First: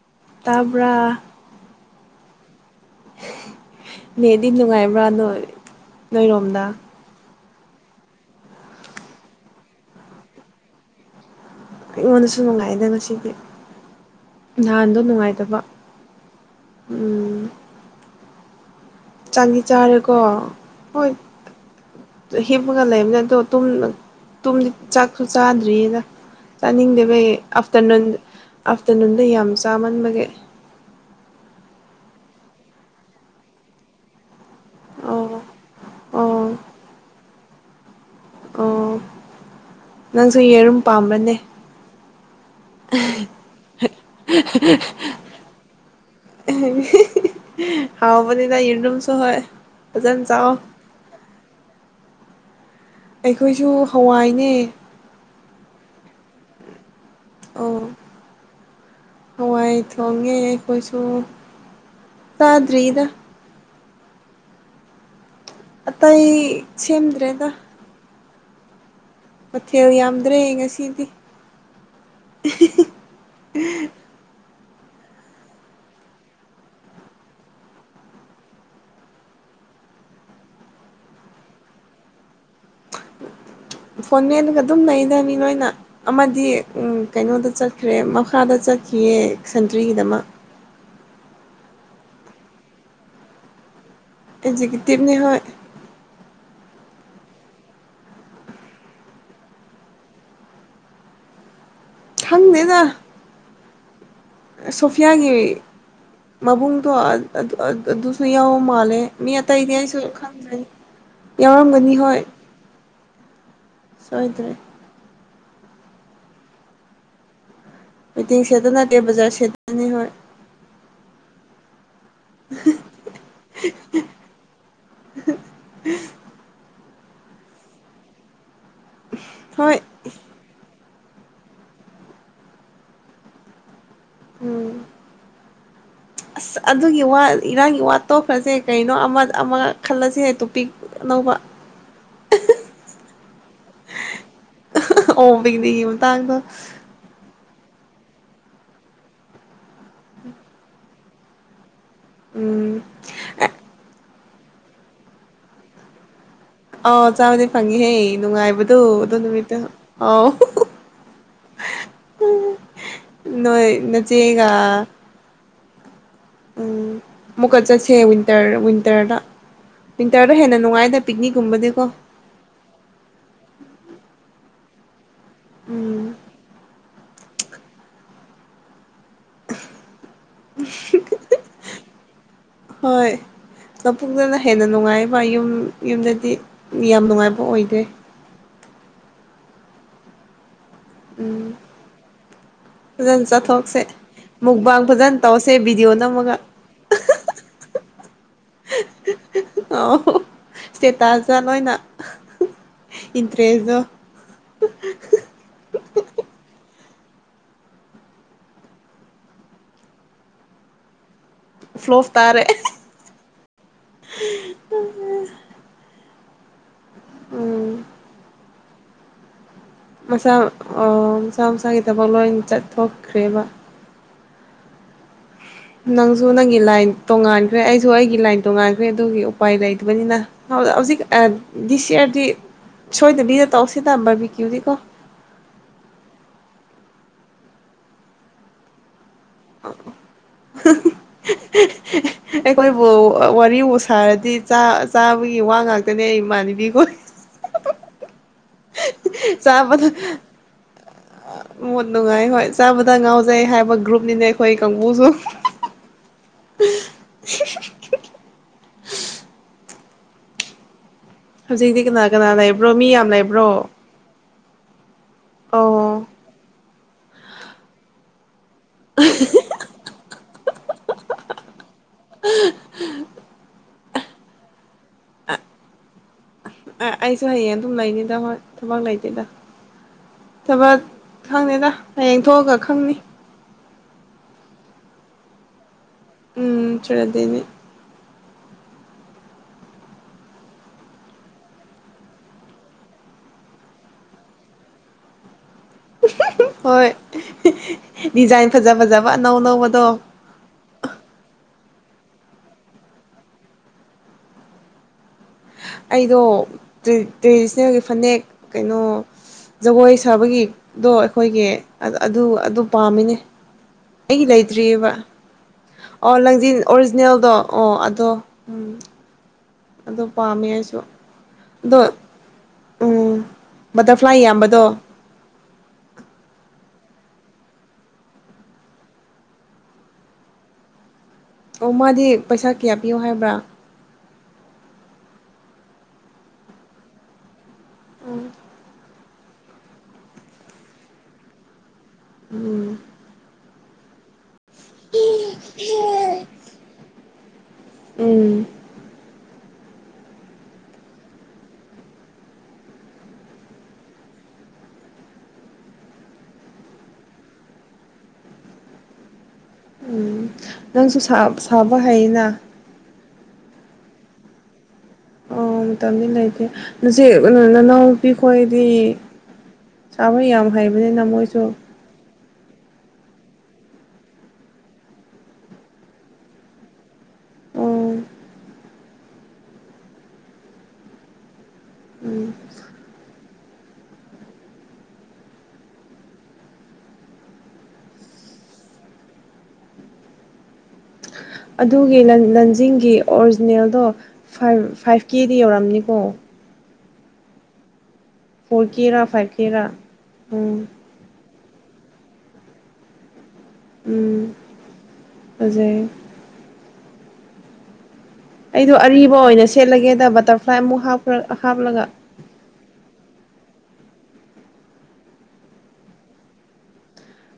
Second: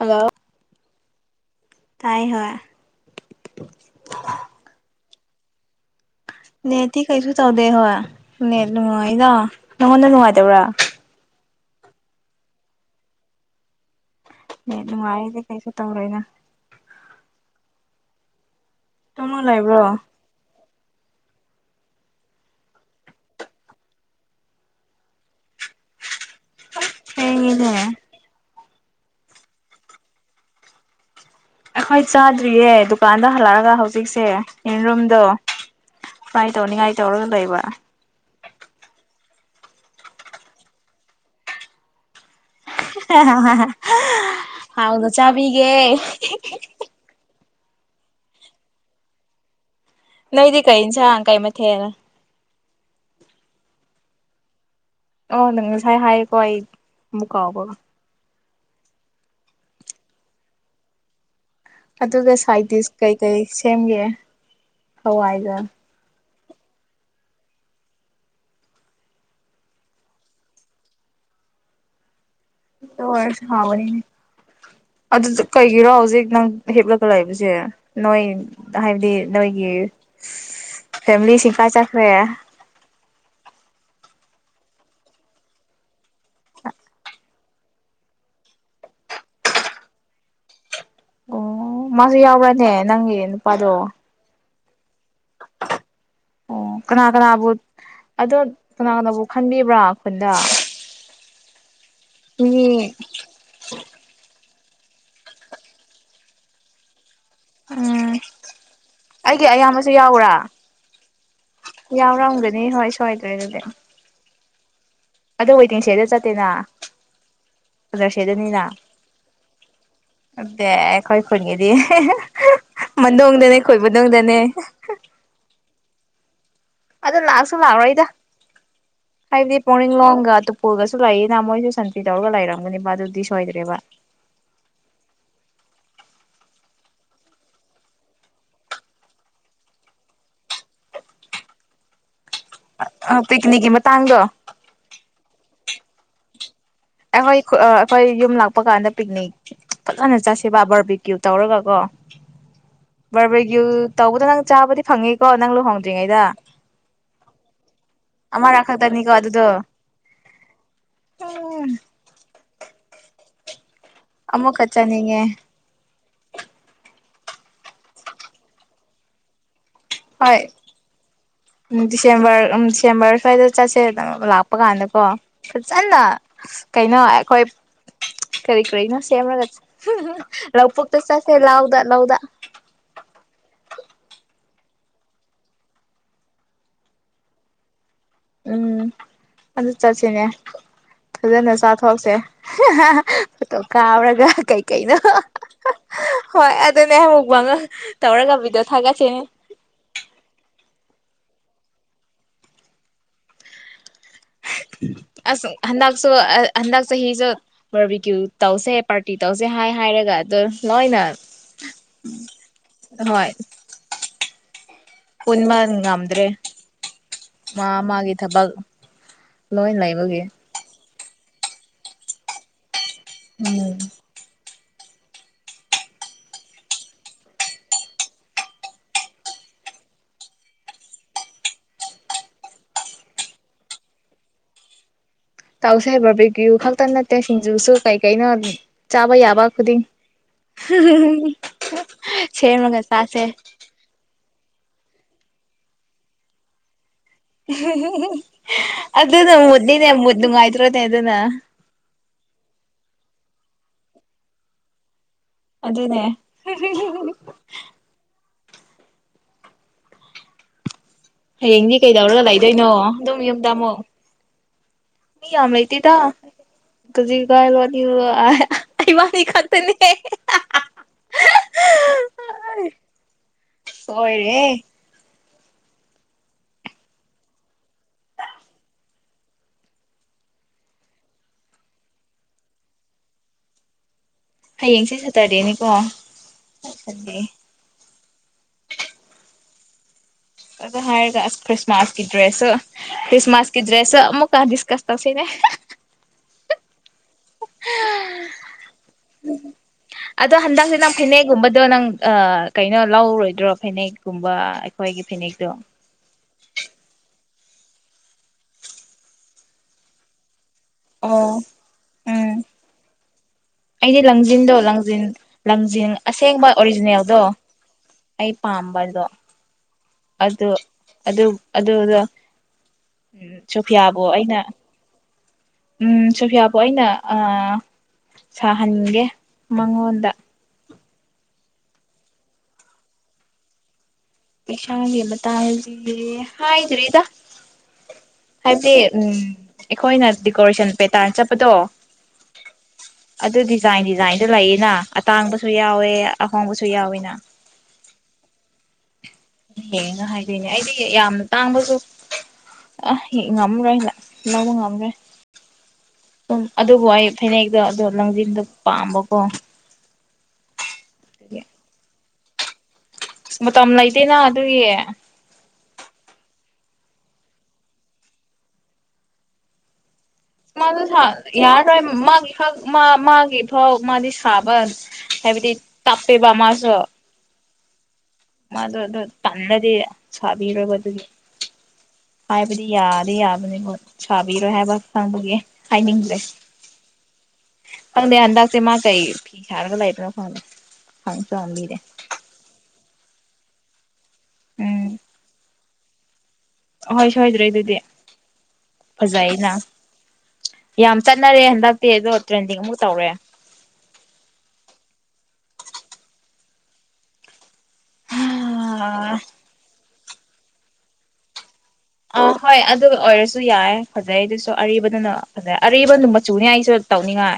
hello ꯇꯥꯕ ꯇꯥꯏ ꯍꯣꯏ ꯃꯗꯤ ꯅꯨꯡꯉꯥꯏꯕ꯭ꯔꯥ ꯅꯣꯏ ꯅꯣꯏꯔꯣꯝꯗ ꯅꯦꯠꯇꯤ ꯀꯩꯁꯨ ꯇꯧꯗꯦ ꯍꯣꯏ ꯅꯦꯠ ꯅꯨꯡꯉꯥꯏ ꯅꯪꯉꯣꯟꯗ ꯅꯨꯡꯉꯥꯏꯇꯕ꯭ꯔꯥ ꯑꯩꯉꯣꯟꯗꯁꯨ ꯅꯨꯡꯉꯥꯏꯗ ꯉꯁꯤꯗꯤ ꯅꯦꯠ ꯅꯍꯥꯟꯗꯣ ꯅꯨꯡꯉꯥꯏꯔꯗꯤ ꯅꯨꯡꯉꯥꯏꯇꯕ ꯀꯩꯁꯨ ꯇꯧꯔꯣꯏꯅ ꯎꯝ [inaudible] ꯇꯨꯝꯃ ꯆꯥꯛꯗꯤ ꯂꯩꯕ꯭ꯔꯣ ꯆꯥꯔꯦꯀꯣ ꯍꯣꯏ ꯍꯤꯞꯄꯒ ꯂꯩꯕꯅꯦ ꯑꯗꯣ ꯇꯨꯝꯗ ꯇꯨꯝꯗꯤ ꯆꯥꯛꯁꯨ ꯆꯥꯗ꯭ꯔꯤꯌꯦꯅ ꯇꯥꯅꯤꯡꯗꯕꯩ ꯊꯦꯡꯉꯦꯅꯦ ꯑꯐꯇꯔꯅꯨꯟ ꯑꯥꯐꯇꯔꯅꯨꯟꯗ ꯌꯥꯝ ꯆꯥꯃꯟꯕꯒꯤ ꯑꯩꯈꯣꯏ ꯆꯥꯗ꯭ꯔꯤꯌꯦ ꯗꯨꯀꯥꯟꯗ ꯍꯜꯂꯛꯑꯒ ꯍꯧꯖꯤꯛꯁꯦ ꯌꯦꯔꯨꯝꯗꯣ ꯑꯣ ꯑꯣ ꯐ꯭ꯔꯥꯏ ꯇꯧꯅꯤꯡꯉꯥꯏ ꯇꯧꯔꯒ ꯂꯩꯕ ꯑꯣ ꯅꯪꯁꯨ ꯌꯦꯔꯨꯝ ꯄꯥꯝꯕꯅꯦ ꯍꯥꯎꯗꯣ ꯆꯥꯕꯤꯒꯦ ꯍꯥꯎꯕꯅꯤꯗ ꯌꯦꯔꯨꯝꯁꯨ ꯍꯣꯏ ꯐꯖꯅ ꯆꯥꯎ ꯅꯩꯗꯤ ꯀꯩ ꯏꯟꯁꯥꯡ ꯀꯥꯏ ꯃꯊꯦꯜ ꯑꯩꯈꯣꯏꯁꯨ ꯍꯋꯥꯏꯅꯦ ꯑꯣ ꯅꯪꯉꯥꯁꯥꯏ ꯍꯥꯏꯥꯌꯦ ꯀꯣ ꯑꯩ ꯃꯀꯥꯎꯕ ꯑꯣ ꯍꯋꯥꯏ ꯊꯣꯡꯉꯦ ꯑꯩꯈꯣꯏꯁꯨ ꯑꯗꯨꯒ ꯁꯥꯏꯇꯤꯁ ꯆꯥꯗ꯭ꯔꯤꯗ ꯀꯩ ꯀꯩ ꯁꯦꯝꯒꯦ ꯍꯋꯥꯏ ꯑꯇꯩ ꯁꯦꯝꯗ꯭ꯔꯦꯗ ꯃꯊꯦꯜ ꯌꯥꯝꯗ꯭ꯔꯦ ꯉꯁꯤꯗꯤ ꯑꯣꯏꯔꯁꯨ ꯍꯥꯎꯕꯅꯤꯅꯦ ꯑꯗꯨ ꯀꯩꯒꯤꯔꯣ ꯍꯧꯖꯤꯛ ꯅꯪ ꯍꯤꯞꯂꯒ ꯂꯩꯕꯁꯦ ꯅꯣꯏ ꯍꯥꯏꯕꯗꯤ ꯅꯣꯏꯒꯤ ꯐꯦꯃꯤꯂꯤꯁꯤ ꯀꯥꯏ ꯆꯠꯈ꯭ꯔꯦ ꯐꯣꯟ ꯃꯦꯟꯂꯒ ꯑꯗꯨꯝ ꯂꯩꯗ ꯃꯤꯅꯣꯏꯅ ꯑꯃꯗꯤ ꯎ ꯀꯩꯅꯣꯗ ꯆꯠꯈ꯭ꯔꯦ ꯃꯈꯥꯗ ꯆꯠꯈꯤꯌꯦ ꯁꯟꯇ꯭ꯔꯤꯒꯤꯗꯃꯛ ꯑꯣ ꯃꯥꯁꯨ ꯌꯥꯎꯕ꯭ꯔꯅꯦ ꯅꯪꯒꯤ ꯅꯨꯄꯥꯗꯣ ꯑꯦꯛꯖꯤꯀꯨꯇꯤꯚꯅꯤ ꯍꯣꯏ ꯑꯣ ꯀꯅꯥ ꯀꯅꯥꯕꯨ ꯑꯗꯣ ꯀꯅꯥ ꯀꯅꯥꯕꯨ ꯈꯟꯕꯤꯕ꯭ꯔꯥ ꯈꯟꯗ ꯈꯪꯗꯦꯗ [inaudible] ꯁꯣꯐꯤꯌꯥꯒꯤ ꯃꯕꯨꯡꯗꯣ ꯑ ꯎꯝ ꯑꯗꯨꯁꯨ ꯌꯥꯎꯕ ꯃꯥꯜꯂꯦ ꯃꯤ ꯑꯩꯒꯤ ꯑꯇꯩꯗꯤ ꯑꯌꯥꯝꯕꯁꯨ ꯑꯩꯁꯨ ꯌꯥꯎꯕ꯭ꯔꯥ ꯈꯪꯖꯩ ꯌꯥꯎꯔꯝꯒꯅꯤ ꯍꯣꯏ ꯌꯥꯎꯔꯝꯒꯅꯤ ꯍꯣꯏ ꯁꯣꯏꯗ꯭ꯔꯦ ꯑꯗꯨꯗꯤ ꯁꯣꯏꯗ꯭ꯔꯦ ꯑꯗꯣ ꯋꯦꯇꯤꯡꯁꯦꯗ ꯆꯠꯇꯦꯅ ꯀꯂꯔ ꯃꯤꯇꯤꯡ ꯁꯦꯠꯇꯅꯤꯅ ꯁꯦꯗꯇꯅꯠꯇ ꯕꯖꯥ ꯁꯦꯇꯅꯤ ꯍꯣꯏ ꯈꯣꯏ ꯐ꯭ꯈꯨꯒꯤꯗꯤ ꯍꯦꯍꯦ ꯗꯣꯡꯗꯅꯦ ꯈꯣꯏꯕ ꯗꯣꯡꯗꯅꯦ [unintelligible] ꯑꯗꯨ ꯂꯥꯛ ꯑꯁꯨ ꯂ꯭ꯥꯛ ꯑꯔꯣꯏꯗ ꯍꯥꯏꯗꯤ ꯍꯣꯏ ꯄꯨꯅꯤꯡ ꯂꯣꯒ ꯑ ꯑꯗꯨ ꯄꯨꯒ [unintelligible] ꯨ ꯂꯩꯑꯦꯅ ꯃꯣꯏꯁꯨ ꯁꯟꯇ꯭ꯔꯤ ꯇꯧꯔꯒ ꯂꯩꯔꯝꯒꯅꯤꯕ ꯑꯗꯨꯗꯤ ꯁꯣꯏꯗ꯭ꯔꯦꯕ ꯎꯝ ꯑꯁ ꯑꯗꯨꯒꯤ ꯋꯥ ꯏꯔꯥꯡꯒꯤ ꯋꯥ ꯇꯣꯛꯈ꯭ꯔꯁꯦ ꯀꯩꯅꯣ ꯑꯃ ꯑꯃ ꯈꯜꯂꯁꯦ ꯇꯣꯄꯤꯛ ꯑꯅꯧꯕ ꯑ ꯄꯤꯛꯀꯥꯅꯤꯛ ꯀꯤ ꯃꯇꯥꯡꯗꯣ ꯄꯤꯛꯀꯥꯅꯤꯛ ꯀꯤ ꯃꯇꯥꯡꯗꯣ ꯑꯩꯈꯣꯏ ꯑꯩꯈꯣꯏ ꯌꯨꯝ ꯂꯥꯛꯄ ꯀꯥꯟꯗ ꯄꯤꯛꯅꯤꯛ ꯐꯖꯅ ꯆꯠꯁꯦꯕ ꯕꯔꯕꯦ ꯀ꯭ꯌꯨ ꯇꯧꯔꯒ ꯀꯣ ꯎꯝ ꯕꯔ ꯕꯦ ꯀ꯭ꯌꯨ ꯇꯧꯕꯗ ꯅꯪ ꯆꯥꯕꯗꯤ ꯐꯪꯅꯤꯀꯣ ꯅꯪ ꯂꯨꯍꯣꯡꯗ꯭ꯔꯤꯉꯩꯗ ꯑꯥꯎ ꯆꯥꯕꯗꯤ ꯐꯪꯉꯤꯍꯦ ꯑꯃꯔꯛ ꯅꯨꯡꯉꯥꯏꯕꯗꯨ ꯈꯛꯇꯅꯤꯀꯣ ꯑꯗꯨ ꯑꯗꯨꯗꯣ ꯅꯨꯃꯤꯠꯇ ꯑꯥꯎ ꯎꯝ [unintelligible] ꯅꯣꯏ ꯅꯆꯦꯒꯥ ꯑꯃꯨꯛꯀ ꯆꯠꯅꯤꯡꯉꯦ ꯎꯝ ꯑꯃꯨꯛꯀꯥ ꯆꯠꯁꯦ ꯋꯤꯟꯇꯔ ꯋꯤꯟꯇꯔꯗ ꯋꯤꯟꯇꯔꯗ ꯍꯣꯏ ꯍꯦꯟꯅ ꯅꯨꯡꯉꯥꯏꯗ ꯎꯝ ꯄꯤꯛꯅꯤꯛꯀꯨꯝꯕꯗꯤꯀꯣ ꯗꯤꯁꯦꯝꯕꯔ ꯎꯝ ꯗꯤꯁꯦꯝꯕꯔ ꯁꯋꯥꯏꯗ ꯆꯠꯁꯦ ꯅꯪ ꯂꯥꯛꯄ ꯀꯥꯟꯗ ꯀꯣ ꯐꯖꯥꯅ ꯎꯝ ꯀꯩꯅꯣ ꯑꯩꯈꯣꯏ ꯀꯔꯤ ꯀꯔꯤꯅꯣ ꯁꯦꯝꯃꯒ ꯂꯧꯄꯨꯛꯇ ꯆꯠꯁꯦ ꯂꯧ ꯂꯧꯗ ꯍꯣꯏ ꯂꯧꯄꯨꯛꯇꯅ ꯍꯦꯟꯅ ꯅꯨꯡꯉꯥꯏꯕ ꯌꯨꯝ ꯌꯨꯝꯗꯗꯤ ꯌꯥꯝ ꯅꯨꯡꯉꯥꯏꯕ ꯑꯣꯏꯗꯦ ꯎꯝ ꯑꯗꯨ ꯆꯠꯁꯤꯅꯦ ꯐꯖꯅ ꯎꯝ ꯆꯥꯊꯣꯛꯁꯦ ꯐꯖꯅ ꯐꯣꯇꯣ ꯆꯠꯊꯣꯛꯁꯦ ꯀꯥꯞꯂꯒ ꯃꯨꯛꯕꯥꯡ ꯀꯩꯀꯩꯅꯣ ꯐꯖꯅ ꯇꯧꯁꯦ ꯚꯤꯗꯤꯑꯣ ꯅꯝꯃꯒ ꯍꯣꯏ ꯑꯗꯨꯅꯦ ꯑꯃꯨꯛ ꯇꯧꯔꯒ ꯚꯤꯗꯤꯑꯣ ꯊꯒꯠꯁꯦꯅꯦ ꯑꯧ ꯁꯇꯦꯇꯁꯇ ꯅꯣꯏꯅ ꯏꯟꯇ꯭ꯔꯦꯁꯗꯣ ꯑꯁꯨꯡ [unintelligible] ꯍꯟꯗꯛꯁꯨ ꯍꯟꯗꯛ ꯆꯍꯤꯁꯨ ꯕꯥꯔ ꯕꯦ ꯀ꯭ꯌꯨ ꯇꯧꯁꯦ ꯄꯥꯔꯇꯤ ꯇꯧꯁꯦ ꯍꯥꯏ ꯍꯥꯏꯔꯒ ꯑꯗꯣ ꯂꯣꯏꯅ ꯐ꯭ꯂꯣꯞ ꯇꯥꯔꯦ ꯎꯝ [unintelligible] ꯄꯨꯟꯕꯥ ꯉꯝꯗ꯭ꯔꯦ ꯎꯝ ꯃꯥꯃꯥꯒꯤ ꯊꯕꯛ ꯂꯣꯏ ꯂꯩꯕꯒꯤ ꯑꯧ ꯃꯁꯥ-ꯃꯁꯥꯒꯤ ꯊꯕꯛ ꯂꯣꯏ ꯆꯠ ꯊꯣꯛꯈ꯭ꯔꯦꯕ ꯎꯝ ꯅꯪꯁꯨ ꯅꯪꯒꯤ ꯂꯥꯏꯟ ꯇꯣꯡꯉꯥꯟꯈ꯭ꯔꯦ ꯑꯩꯁꯨ ꯑꯩꯒꯤ ꯂꯥꯏꯟ ꯇꯣꯡꯉꯥꯟꯈ꯭ꯔꯦ ꯑꯗꯨꯒꯤ ꯎꯄꯥꯏ ꯂꯩꯇꯕꯅꯤꯅ ꯍꯧꯖꯤꯛ ꯗꯤꯁ ꯌꯔꯗꯤ ꯁꯣꯏꯗꯕꯤꯗ ꯇꯧꯁꯤꯗ ꯕꯥꯔꯕꯦꯀ꯭ꯌꯨꯗꯤ ꯀꯣ ꯇꯥꯎꯁꯦꯕ ꯄꯕꯤꯒ꯭ꯌꯨ ꯈꯛꯇ ꯅꯠꯇꯦ ꯁꯤꯡꯖꯨꯁꯨ ꯀꯩ ꯀꯩꯅꯣ ꯆꯥꯕ ꯌꯥꯕ ꯈꯨꯗꯤꯡ ꯁꯦꯝꯃꯒ ꯑꯩꯈꯣꯏꯕꯨ ꯆꯥꯁꯦ ꯋꯥꯔꯤꯕꯨ ꯁꯥꯔꯗꯤ ꯆꯥꯕꯒꯤ ꯋꯥ ꯉꯥꯛꯇꯅꯦ ꯑꯩ ꯏꯃꯥꯟꯅꯕꯤꯈꯣꯏ ꯍꯦ ꯍꯦ ꯍꯦ ꯑꯗꯨ ꯅ ꯃꯗꯅꯦ ꯆꯥꯕꯗ ꯃ ꯉꯥꯏꯇ꯭ꯔꯣꯅꯦ ꯑꯗꯨꯅ ꯃꯣꯠ ꯅꯨꯡꯉꯥꯏ ꯍꯣꯏ ꯆꯥꯕꯗ ꯉꯥꯎꯖꯩ ꯍꯥꯏꯕ ꯒ꯭ꯔꯨꯞꯅꯤꯅꯦ ꯑꯩꯈꯣꯏ ꯀꯥꯡꯕꯨꯁꯨ ꯑꯗꯨꯗꯅꯦ ꯍꯌꯦꯡꯗꯤ ꯍꯧꯖꯤꯛꯇꯤ ꯀꯅꯥ ꯀꯩꯗꯧꯔꯒ ꯀꯅꯥ ꯂꯩꯕ꯭ꯔꯣ ꯂꯩꯗꯣꯏꯅꯣ ꯃꯤ ꯌꯥꯝ ꯑꯗꯨꯝ ꯌꯨꯝꯗ ꯂꯩꯕ꯭ꯔꯣ ꯑꯃꯨꯛ ꯃꯤ ꯌꯥꯝꯃꯩꯇꯗ ꯑꯣ ꯑꯗꯨꯖꯤ ꯀꯥꯏ ꯂꯣꯅꯤ ꯑꯩ ꯃꯥꯅꯤ ꯈꯠꯇꯅꯦ [inaudible] ꯍꯣꯏꯔꯦ ꯑꯩꯁꯨ ꯍꯌꯦꯡ ꯑꯗꯨꯝ ꯂꯩꯅꯤꯗ ꯍꯣꯏ ꯊꯕꯛ ꯂꯩꯇꯦꯗ ꯊꯕꯛ ꯈꯪꯅꯤꯗ ꯍꯌꯦꯡ ꯊꯣꯛꯑꯒ ꯈꯪꯅꯤ ꯍꯌꯦꯡꯁꯦ ꯁꯦꯇꯔꯗꯦꯅꯤꯀꯣ ꯎꯝ ꯁꯟꯗꯦ ꯆ꯭ꯔꯗꯅꯦ ꯑ ꯍꯥꯏꯒ ꯀ꯭ꯔꯤꯁꯃꯥꯁ ꯀ ꯗ꯭ꯔꯦꯁ ꯀ꯭ꯔꯤꯁꯃꯥꯁ ꯀ ꯗ꯭ꯔꯦꯁ ꯑꯃꯨꯛꯥꯗꯁ ꯀꯁ ꯇꯁꯤꯅꯦ ꯍꯣꯏ ꯗꯤꯖꯥꯏꯟ ꯐꯖꯥ ꯐꯖꯕꯅꯧ ꯅꯧꯕꯗꯣ ꯑꯗꯣ ꯍꯟꯗꯛꯁꯦ ꯅꯪ ꯐꯅꯦꯛꯒꯨꯝꯕꯗꯣ ꯅꯪ ꯀꯩꯅꯣ ꯂꯧꯔꯣꯏꯗ꯭ꯔꯣ ꯐꯅꯦꯛꯀꯨꯝꯕ ꯑꯩꯈꯣꯏꯒꯤ ꯐꯅꯦꯛꯇꯣ ꯑꯩꯗꯣ ꯇ꯭ꯔꯦꯗꯤꯁꯅꯦꯜꯒꯤ ꯐꯅꯦꯛ ꯀꯩꯅꯣ ꯖꯒꯣꯏ ꯁꯥꯕꯒꯤ ꯗꯣ ꯑꯣ ꯑꯩꯈꯣꯏꯒꯤ ꯑꯗꯨ ꯎꯝ ꯑꯗꯨ ꯄꯥꯝꯃꯤꯅꯦ ꯑꯩꯗꯤ ꯑꯩꯒꯤ ꯂꯪꯖꯤꯟꯗꯣ ꯂꯩꯇ꯭ꯔꯤꯑꯕ ꯂꯪꯖꯤꯟ ꯂꯪꯖꯟ ꯑꯣ ꯑꯁꯦꯡꯕ ꯂꯪꯖꯤꯟ ꯑꯣꯔꯤꯖꯤꯅꯦꯜꯗꯣ ꯑꯣ ꯑꯗꯣ ꯑꯩ ꯎꯝ ꯄꯥꯝꯕꯗꯣ ꯑꯗꯣ ꯄꯥꯝꯃꯦ ꯑꯗꯨ ꯑꯩꯁꯨ ꯑꯗꯨ ꯑꯗꯣ ꯎ ꯎꯝ ꯁꯣꯐꯤꯌꯥꯕꯨ ꯕꯇꯔꯐ꯭ꯂꯥꯏ ꯑꯩꯅ ꯌꯥꯝꯕꯗꯣ ꯎꯝ ꯁꯣꯐꯤꯌꯥ ꯑꯩꯅ ꯁꯥꯍꯟꯒꯦ ꯃꯉꯣꯟꯗ ꯑꯣ ꯃꯥꯗꯤ ꯄꯩꯁꯥ ꯀꯌꯥ ꯄꯤꯌꯣ ꯍꯥꯏꯕ꯭ꯔꯥ ꯄꯁꯥꯡꯒꯤꯕ ꯇꯜꯗꯦ ꯍꯥ꯭ꯔꯔꯤ ꯏꯗ ꯎꯝ ꯎꯝ ꯑꯩꯈꯣꯏꯅ ꯗꯦꯀꯣꯔꯦꯁꯟ ꯄꯦꯇꯥꯔ ꯆꯠꯄꯗꯣ ꯎꯝ ꯑꯗꯨ ꯗꯤꯖꯥꯏꯟ ꯗꯤꯖꯥꯏꯟ ꯑꯗꯨ ꯂꯩꯌꯦꯅ ꯑꯇꯥꯡꯕꯁꯨ ꯌꯥꯎꯋꯦ ꯑꯍꯣꯡꯕꯁꯨ ꯌꯥꯎꯋꯤꯅ ꯎꯝ ꯍꯦꯡꯒ ꯍꯥꯏꯗꯣꯏꯅꯦ ꯑꯩꯗꯤ ꯌꯥꯝꯅ ꯇꯥꯡꯕꯁꯨ ꯑ ꯉꯝꯃꯔꯣꯏ ꯂꯧꯕ ꯉꯝ꯭ꯔꯣꯏ ꯁꯨꯝ ꯑꯗꯨꯕꯨ ꯑꯩ ꯐꯅꯦꯛꯇꯣ ꯑꯗꯣ ꯂꯪꯖꯟꯗꯣ ꯄꯥꯝꯕꯀꯣ ꯎꯝ ꯅꯪꯁꯨ ꯁꯥ ꯑ ꯃꯇꯝ ꯂꯩꯇꯦꯅ ꯑꯗꯨꯒꯤ ꯑꯣ ꯃꯇꯝꯗꯤ ꯂꯩꯇꯦ ꯅꯆꯦ ꯀꯩꯅ ꯅꯅꯥꯎꯄꯤ ꯈꯣꯏꯗꯤ ꯁꯥꯕ ꯌꯥꯝ ꯍꯩꯕꯅꯤꯅ ꯃꯣꯏꯁꯨ ꯌꯥꯔꯔꯣꯏ ꯛ ꯃꯥꯒꯤ ꯐꯥꯎ ꯃꯥꯗꯤ ꯁꯥꯕ ꯍꯥꯏꯕꯗꯤ ꯇꯞꯄꯦꯕ ꯃꯥꯁꯨ ꯑꯣ ꯃꯥꯗꯣ ꯑꯗꯨꯗꯣ ꯇꯜꯂꯗꯤ ꯁꯥꯕꯤꯔꯕ ꯑꯗꯨꯒꯤ ꯎꯝ ꯍꯥꯏꯕꯗꯤ ꯌꯥꯗ ꯌꯥ ꯁꯥꯕꯤꯔꯣꯏ ꯍꯥꯏꯕ ꯈꯪꯕꯒꯤ ꯍꯥꯏꯅꯤꯡꯗꯦ ꯈꯪꯗꯦ ꯍꯟꯗꯛꯁꯦ ꯃꯥ ꯀꯩ ꯐꯤ ꯍꯥꯏꯔꯒ ꯂꯩꯕꯅꯣ ꯈꯪꯗꯦ ꯍꯪꯁꯨ ꯍꯪꯕꯤꯗꯦ ꯑꯗꯨꯒꯤ ꯂꯟꯖꯤꯡꯒꯤ ꯑꯣꯔꯤꯖꯤꯅꯦꯜꯗꯣ ꯐꯥꯏꯚ ꯐꯥꯏꯚ ꯀꯦꯗꯤ ꯌꯧꯔꯝꯅꯤ ꯑꯣ ꯑꯣꯏ ꯁꯣꯏꯗ꯭ꯔꯦ ꯑꯗꯨꯗꯤ ꯐꯣꯔ ꯀꯦꯔꯥ ꯐꯥꯏꯚ ꯐꯖꯩꯅ ꯀꯦꯔꯥ ꯎꯝ ꯌꯥꯝ ꯆꯠꯅꯔꯦ ꯍꯟꯗꯛꯇꯤ ꯑꯗꯣ ꯇ꯭ꯔꯦꯟꯗꯤꯡ ꯑꯃꯨꯛ ꯇꯧꯔꯦ ꯎ ꯐꯖꯩ ꯑꯩꯗꯣ ꯍꯥ ꯑꯔꯤꯕ ꯑꯣꯏꯅ ꯁꯦꯠꯂꯒꯦꯗꯕ ꯇꯔ ꯐ꯭ꯂꯥꯏ ꯑꯃꯛ ꯍꯥ ꯍꯥꯞꯂꯒ ꯑ ꯍꯣꯏ ꯑꯗꯨ ꯑꯣꯏꯔꯁꯨ ꯌꯥꯏ ꯐꯖꯩ ꯑꯗꯨꯁꯨ ꯑꯔꯤꯕꯗꯨꯅ ꯐꯖꯩ ꯑꯔꯤꯕꯅ ꯃꯆꯨꯅꯤ ꯑꯩꯁꯨ ꯇꯧꯅꯤꯡꯉꯥꯏ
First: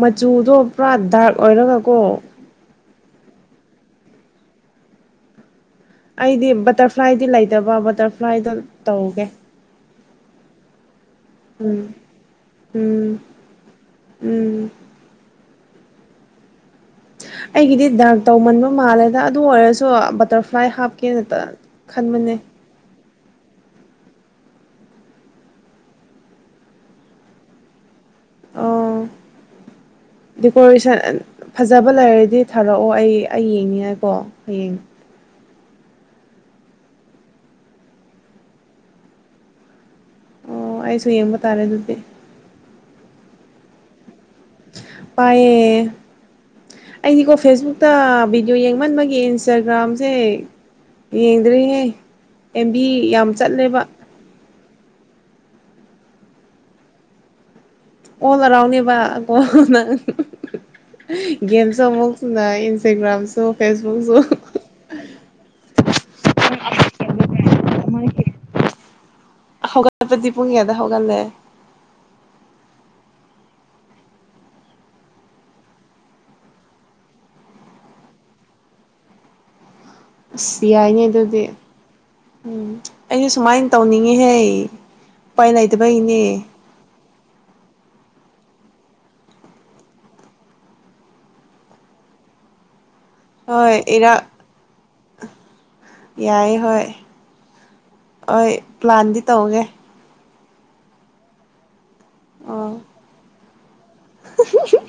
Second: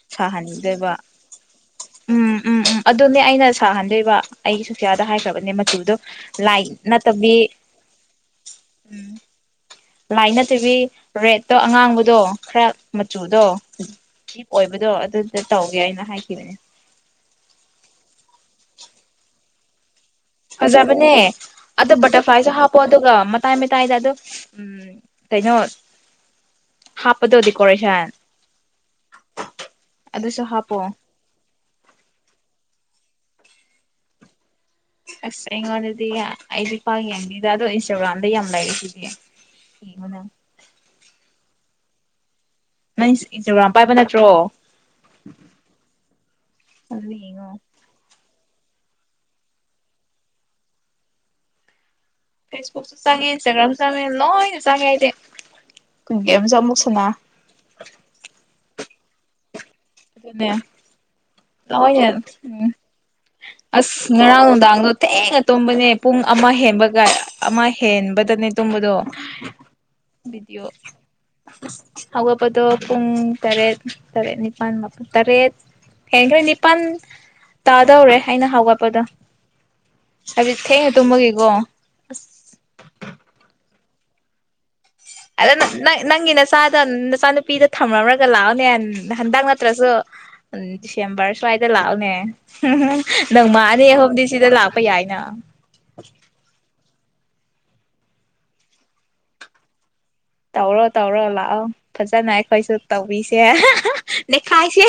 ꯃꯆꯨꯗꯣ ꯄꯨꯔꯥ ꯁꯥꯍꯟꯗꯣꯏꯕ ꯗꯥꯔꯛ ꯑꯣꯏꯔꯒꯀꯣ ꯎꯝ ꯎꯝ ꯎꯝ ꯑꯗꯨꯅꯦ ꯑꯩꯅ ꯁꯥꯍꯟꯗꯣꯏꯕ ꯑꯩꯗꯤ ꯁꯨꯁꯌꯥꯗ ꯍꯥꯏꯈ꯭ꯔꯕꯅꯦ ꯃꯆꯨꯗꯣ ꯑꯩꯗꯤ ꯂꯥꯏ ꯕꯇꯔꯐ꯭ꯂꯥꯏꯗꯤ ꯅꯠꯇꯕꯤ ꯂꯩꯇꯕ ꯕꯇꯔꯐ꯭ꯂꯥꯏ ꯀꯏꯗꯣ ꯎꯝ ꯇꯧꯒꯦ ꯂꯥꯏ ꯅꯠꯇꯕꯤ ꯔꯦꯠꯇꯣ ꯎꯝ ꯑꯉꯥꯡꯕꯗꯣ ꯈꯔ ꯎꯝ ꯃꯆꯨꯗꯣ ꯖꯤꯞ ꯎꯝ ꯑꯣꯏꯕꯗꯣ ꯑꯗꯨꯗ ꯇꯧꯒꯦ ꯍꯥꯏꯅ ꯍꯥꯏꯈꯤꯕꯅꯦ ꯑꯩꯒꯤꯗꯤ ꯗꯥꯛ ꯇꯧꯃꯟꯕ ꯃꯥꯜꯂꯦꯗ ꯑꯗꯨ ꯑꯣꯏꯔꯁꯨ ꯕꯇꯔꯐ꯭ꯂꯥꯏ ꯐꯖꯕꯅꯦ ꯍꯥꯞꯀꯦꯅ ꯑꯗꯣ ꯈꯟꯕꯅꯦ ꯕꯇꯔꯐ꯭ꯂꯥꯏꯁꯨ ꯍꯥꯞꯄꯣ ꯑꯗꯨꯒ ꯃꯇꯥꯏ ꯃꯇꯥꯏꯗ ꯑꯗꯣ ꯎꯝ ꯀꯩꯅꯣ ꯍꯥꯞꯄꯗꯣ ꯗꯦꯀꯣꯔꯦꯁꯟ ꯑꯣ ꯑꯗꯨꯁꯨ ꯍꯥꯞꯄꯣ ꯗꯦꯀꯣꯔꯦꯁꯟ ꯐꯖꯕ ꯂꯩꯔꯗꯤ ꯊꯥꯔꯛꯑꯣ ꯑꯣ ꯑꯩ ꯑꯩ ꯌꯦꯡꯅꯤꯡꯉꯥꯏꯀꯣ ꯍꯌꯦꯡ ꯑꯁ ꯑꯩꯉꯣꯟꯗꯗꯤ ꯑꯩꯗꯤ ꯄꯥꯛ ꯌꯦꯡꯗꯗ ꯑꯗꯣ ꯏꯟꯁꯇꯥꯒ꯭ꯔꯥꯝꯗ ꯌꯥꯝ ꯂꯩꯔꯤ ꯁꯤꯗꯤ ꯑꯣ ꯑꯩꯁꯨ ꯌꯦꯡꯕ ꯇꯥꯔꯦ ꯑꯗꯨꯗꯤ [inaudible] ꯅꯪ ꯏꯟꯁꯇꯥꯒ꯭ꯔꯥꯝ ꯄꯥꯏꯕ ꯅꯠꯇ꯭ꯔꯣ ꯄꯥꯏꯌꯦ ꯑꯗꯨꯗ ꯑꯩꯗꯤꯀꯣ ꯌꯦꯡꯉꯣ ꯐꯦꯁꯕꯨꯛꯇ ꯚꯗꯤꯑꯣ ꯌꯦꯡ [unintelligible] ꯃꯟꯕꯒꯤ ꯏꯟꯁꯇꯥꯒ꯭ꯔꯥꯝꯁꯦ ꯌꯦꯡꯗ꯭ꯔꯤꯅꯦ ꯐꯦꯁꯕꯨꯨꯛꯁꯨ ꯆꯪꯉꯩ ꯏꯟꯁꯇꯒ꯭ꯔꯝꯖꯨ ꯆꯪꯉꯩ ꯂꯣꯏꯅ ꯆꯪꯉꯦ ꯑꯗꯤ ꯀꯨꯝꯖꯨ ꯑꯃꯨꯛ ꯁꯅꯥ ꯑꯣꯜ ꯑꯔꯥꯎꯟꯅꯦꯕ ꯑꯗꫭ ꯅꯪ ꯑꯗꯨꯅꯦ ꯒꯦꯝꯁꯨ ꯂꫭꯏ [unintelligible] ꯑꯃꯨꯛꯁꯨꯅ ꯎꯝ ꯏꯟꯁꯇꯥꯒ꯭ꯔꯥꯝꯁꯨ ꯑꯁ ꯐꯦꯁꯕꯨꯛꯁꯨ ꯉꯔꯥꯡ ꯅꯨꯡꯗꯥꯡꯗꯣ ꯊꯦꯡꯉꯇꯣꯝꯕꯅꯦ ꯄꯨꯡ ꯑꯃ ꯍꯦꯟꯕꯒ ꯑꯃ ꯍꯦꯟꯕꯗꯅꯦ ꯇꯨꯝꯕꯗꯣ [unintelligible] ꯍꯧꯒꯠꯄꯗꯤ ꯄꯨꯡ ꯕꯤꯗꯤꯌꫭ ꯀꯌꯥꯗ ꯍꯧꯒꯠꯂꯦ ꯍꯕꯗꯨꯣ ꯄꯨꯡ ꯇꯔꯦꯠ ꯇꯔꯦꯠꯅꯤ ꯅꯤꯄꯥꯜ ꯃꯥꯄꯜ ꯇꯔꯦꯠ ꯌꯥꯌꯦꯡꯒꯩ ꯅꯤꯄꯥꯜ ꯇꯥꯗꯧꯔꯦ ꯑꯩꯅ ꯍꯧꯒꯠꯄꯗ ꯑꯁ ꯌꯥꯏꯌꯦ ꯑꯗꯨꯗꯤ ꯎꯝ ꯑꯩꯁ ꯁꯨꯃꯥꯏꯅ ꯇꯧꯅꯤꯡꯉꯤꯍꯦ ꯑꯗ ꯎꯄꯥꯏ ꯅꯪ ꯅꯪꯒꯤ ꯂꯩꯇꯕꯒꯤꯅꯦ ꯅꯆꯥꯗ ꯅꯆꯥꯅꯨꯄꯤꯗ ꯊꯝꯃꯔꫭꯏ ꯌꯨꯝꯗ ꯂꯥꯛꯑꯣꯅꯦ ꯍꯟꯗꯛ ꯅꯠꯇ꯭ꯔꯁꯨ ꯗꯤꯁꯦꯝꯕꯔ ꯁ꯭ꯋꯥꯏꯗ ꯂꯥꯛꯑꯣꯅꯦ ꯅꯪ ꯍꯣꯏ ꯃꯥꯑꯅꯤ ꯑꯍꯨꯝꯗꯤ ꯏꯔꯥꯛ ꯁꯤꯗ ꯂꯥꯛꯄ ꯌꯥꯏꯅ [inaudible] ꯌꯥꯏ ꯍꯣꯏ ꯍꯣꯏ ꯄ꯭ꯂꯥꯟꯗꯤ ꯇꯧꯒꯦ ꯇꯧꯔꯣ ꯇꯧꯔꫭ ꯂꯛꯑꫭ ꯐꯖꯥꯅ ꯑꯩꯈꯣꯏꯁꯨ ꯑꯣ ꯇꯧꯕꯤꯁꯦ [unintelligible] ꯅꯩꯈꯥꯏꯁꯦ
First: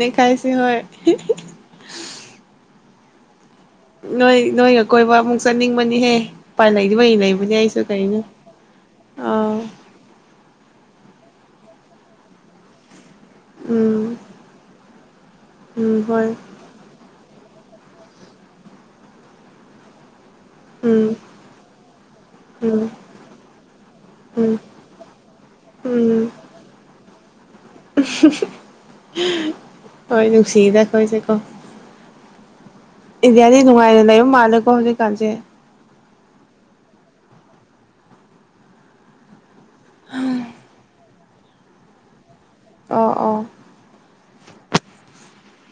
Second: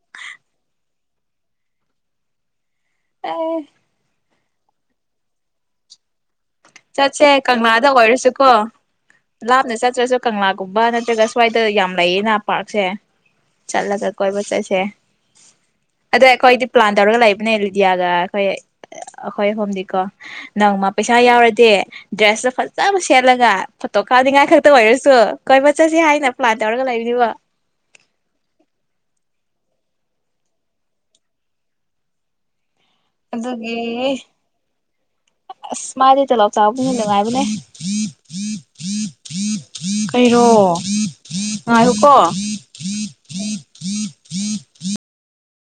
ꯅꯩꯈꯥꯏꯁꯤ [unintelligible] [unintelligible] [unintelligible] ꯅꯣꯏ ꯅꯣꯏꯒ ꯀꯣꯏꯕ ꯑꯃꯨꯛ ꯆꯠꯅꯤꯡꯕꯅꯤꯍꯦ ꯎꯄꯥꯏ ꯂꯩꯗꯕꯩ ꯆꯠꯁꯦ ꯂꯩꯕꯅꯦ ꯑꯩꯁꯨ ꯀꯪꯂꯥꯗ ꯀꯩꯅꯣ ꯑꯣꯏꯔꯁꯨꯀꯣ ꯑꯥ ꯂꯥꯞꯅ ꯆꯠꯇ꯭ꯔꯁꯨ ꯀꯪꯂꯥꯒꯨꯝꯕ ꯅꯠꯇ꯭ꯔꯒ ꯁ꯭ꯋꯥꯏꯗ ꯌꯥꯝ ꯂꯩꯌꯦꯅ ꯄꯥꯔꯛꯁꯦ ꯆꯠꯂꯒ ꯎꯝ ꯀꯣꯏꯕ ꯆꯠꯁꯦ ꯎꯝ ꯑꯗꫭ ꯍꯣꯏ ꯑꯩꯈꯣꯏꯗꯤ ꯄ꯭ꯂꯥꯟ ꯇꯧꯔꯒ ꯂꯩꯕ ꯅꯦ ꯂꯨꯗꯤꯌꯥꯒ ꯑꯩꯈꯣꯏ ꯑꯩꯈꯣꯏ ꯑꯍꯨꯝꯗꯤꯀꯣ ꯅꯪ ꯃꯥ ꯎꯝ ꯄꯩꯁꯥ ꯌꯥꯎ [unintelligible] ꯗ꯭ꯔꯦꯁꯇꯣ ꯎꯝ ꯐꯖꯕ ꯁꯦꯠꯂꯒ ꯐꯣꯇꯣ ꯀꯥꯞꯅꯤꯡꯉꯥꯏ ꯎꯝ ꯈꯛꯇ ꯑꯣꯏꯔꯁꯨ ꯀꯣꯏꯕ ꯆꯠꯁꯤ ꯎꯝ ꯍꯥꯏꯅ ꯄ꯭ꯂꯥꯟ ꯇꯧꯔꯒ ꯂꯩꯕꯅꯤꯕ ꯍꯣꯏ ꯅꯨꯡꯁꯤꯗ ꯑꯈꯣꯏꯁꯦ ꯀꯣ ꯏꯟꯗꯤꯌꯥꯔꯗꯤ ꯑꯗꯨꯒꯤ ꯅꯨꯡꯉꯥꯏꯅ ꯂꯩꯕ ꯃꯥꯜꯂꯦꯀꯣ ꯍꯧꯖꯤꯛꯀꯥꯟꯁꯦ ꯃꯥꯥꯏꯗꯤ ꯇꫭꯂꯞ ꯆꯥꯎꯕꯅꯤꯅ ꯅꯪꯉꯥꯏꯕꯅꯦ [unintelligible] ꯀꯩꯔꯣ [unintelligible] [unintelligible] ꯉꯥꯏꯌꯨꯀꫭ ꯑꯣ ꯑꯣ [unintelligible]